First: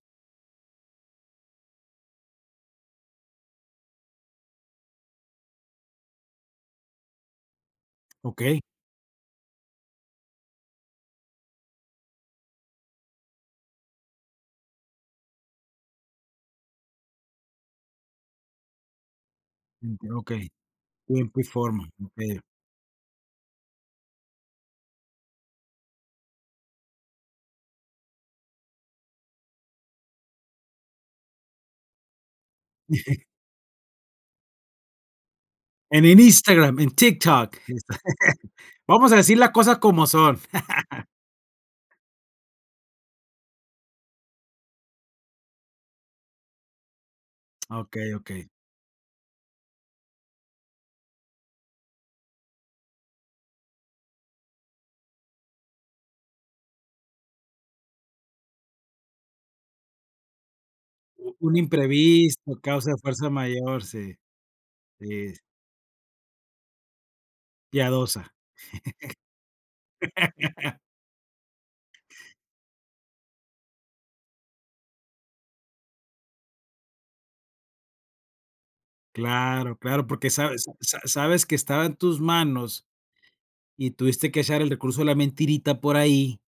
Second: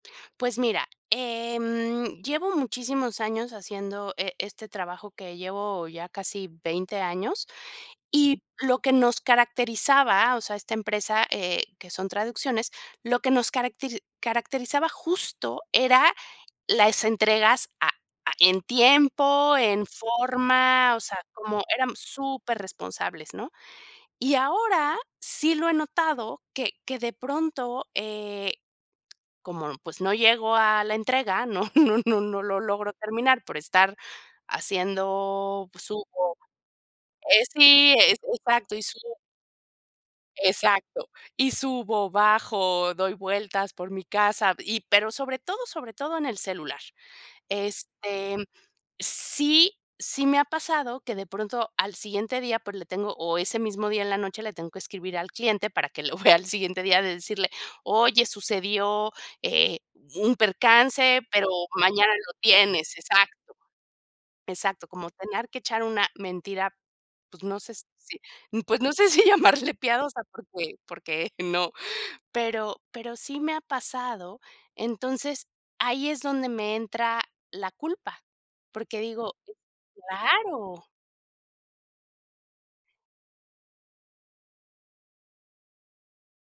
Pues, mira, em, llevo muchísimos años haciendo e este trabajo que llevo ya casi 20 años. Y Okey. lo que nos caracterizaba, o sea, esta empresa, eh, que son traducciones, lo que nos caracte caracterizaba justo era las entregas a a en tiempo, en Mm, okey. forma. O sea, Tiempo y como, forma, éramos okey. superresponsables, ¿no? Y ahora sí lo he notado que que de pronto, eh, como, pues, no llego a la entrega, no no no no lo logro terminar por estar haciendo pues, En en subo Instagram, en eh, TikTok, y esta sí, e exacto, y Vamos a subo decir la cosas como son. exacto. Y subo, bajo, doy vueltas por mi casa y pero sobre todo sobre todo en el celular. Okey, Este, mm, okey. sí sí me ha pasado que de pronto al siguiente día, por le tengo o ese mismo día en la noche le tengo que escribir al cliente para que lo vea al siguiente día de decirle: "Oye, sucedió, eh, un percance, U pero un mañana lo imprevisto, causa tienes". de fuerza Exacto. mayor, sí. Exacto, como Es tener que echar una mentira, pues, no sé, si Piadosa. m pues, no sé si llamarle piadosa porque porque no, pero pero sí me ha pasado. Entonces, ahí es donde me entra la culpa, porque digo Claro, claro, porque sabes claro sa sabes que estaba en tus manos, y tuviste que echar el recurso de la mentirita por ahí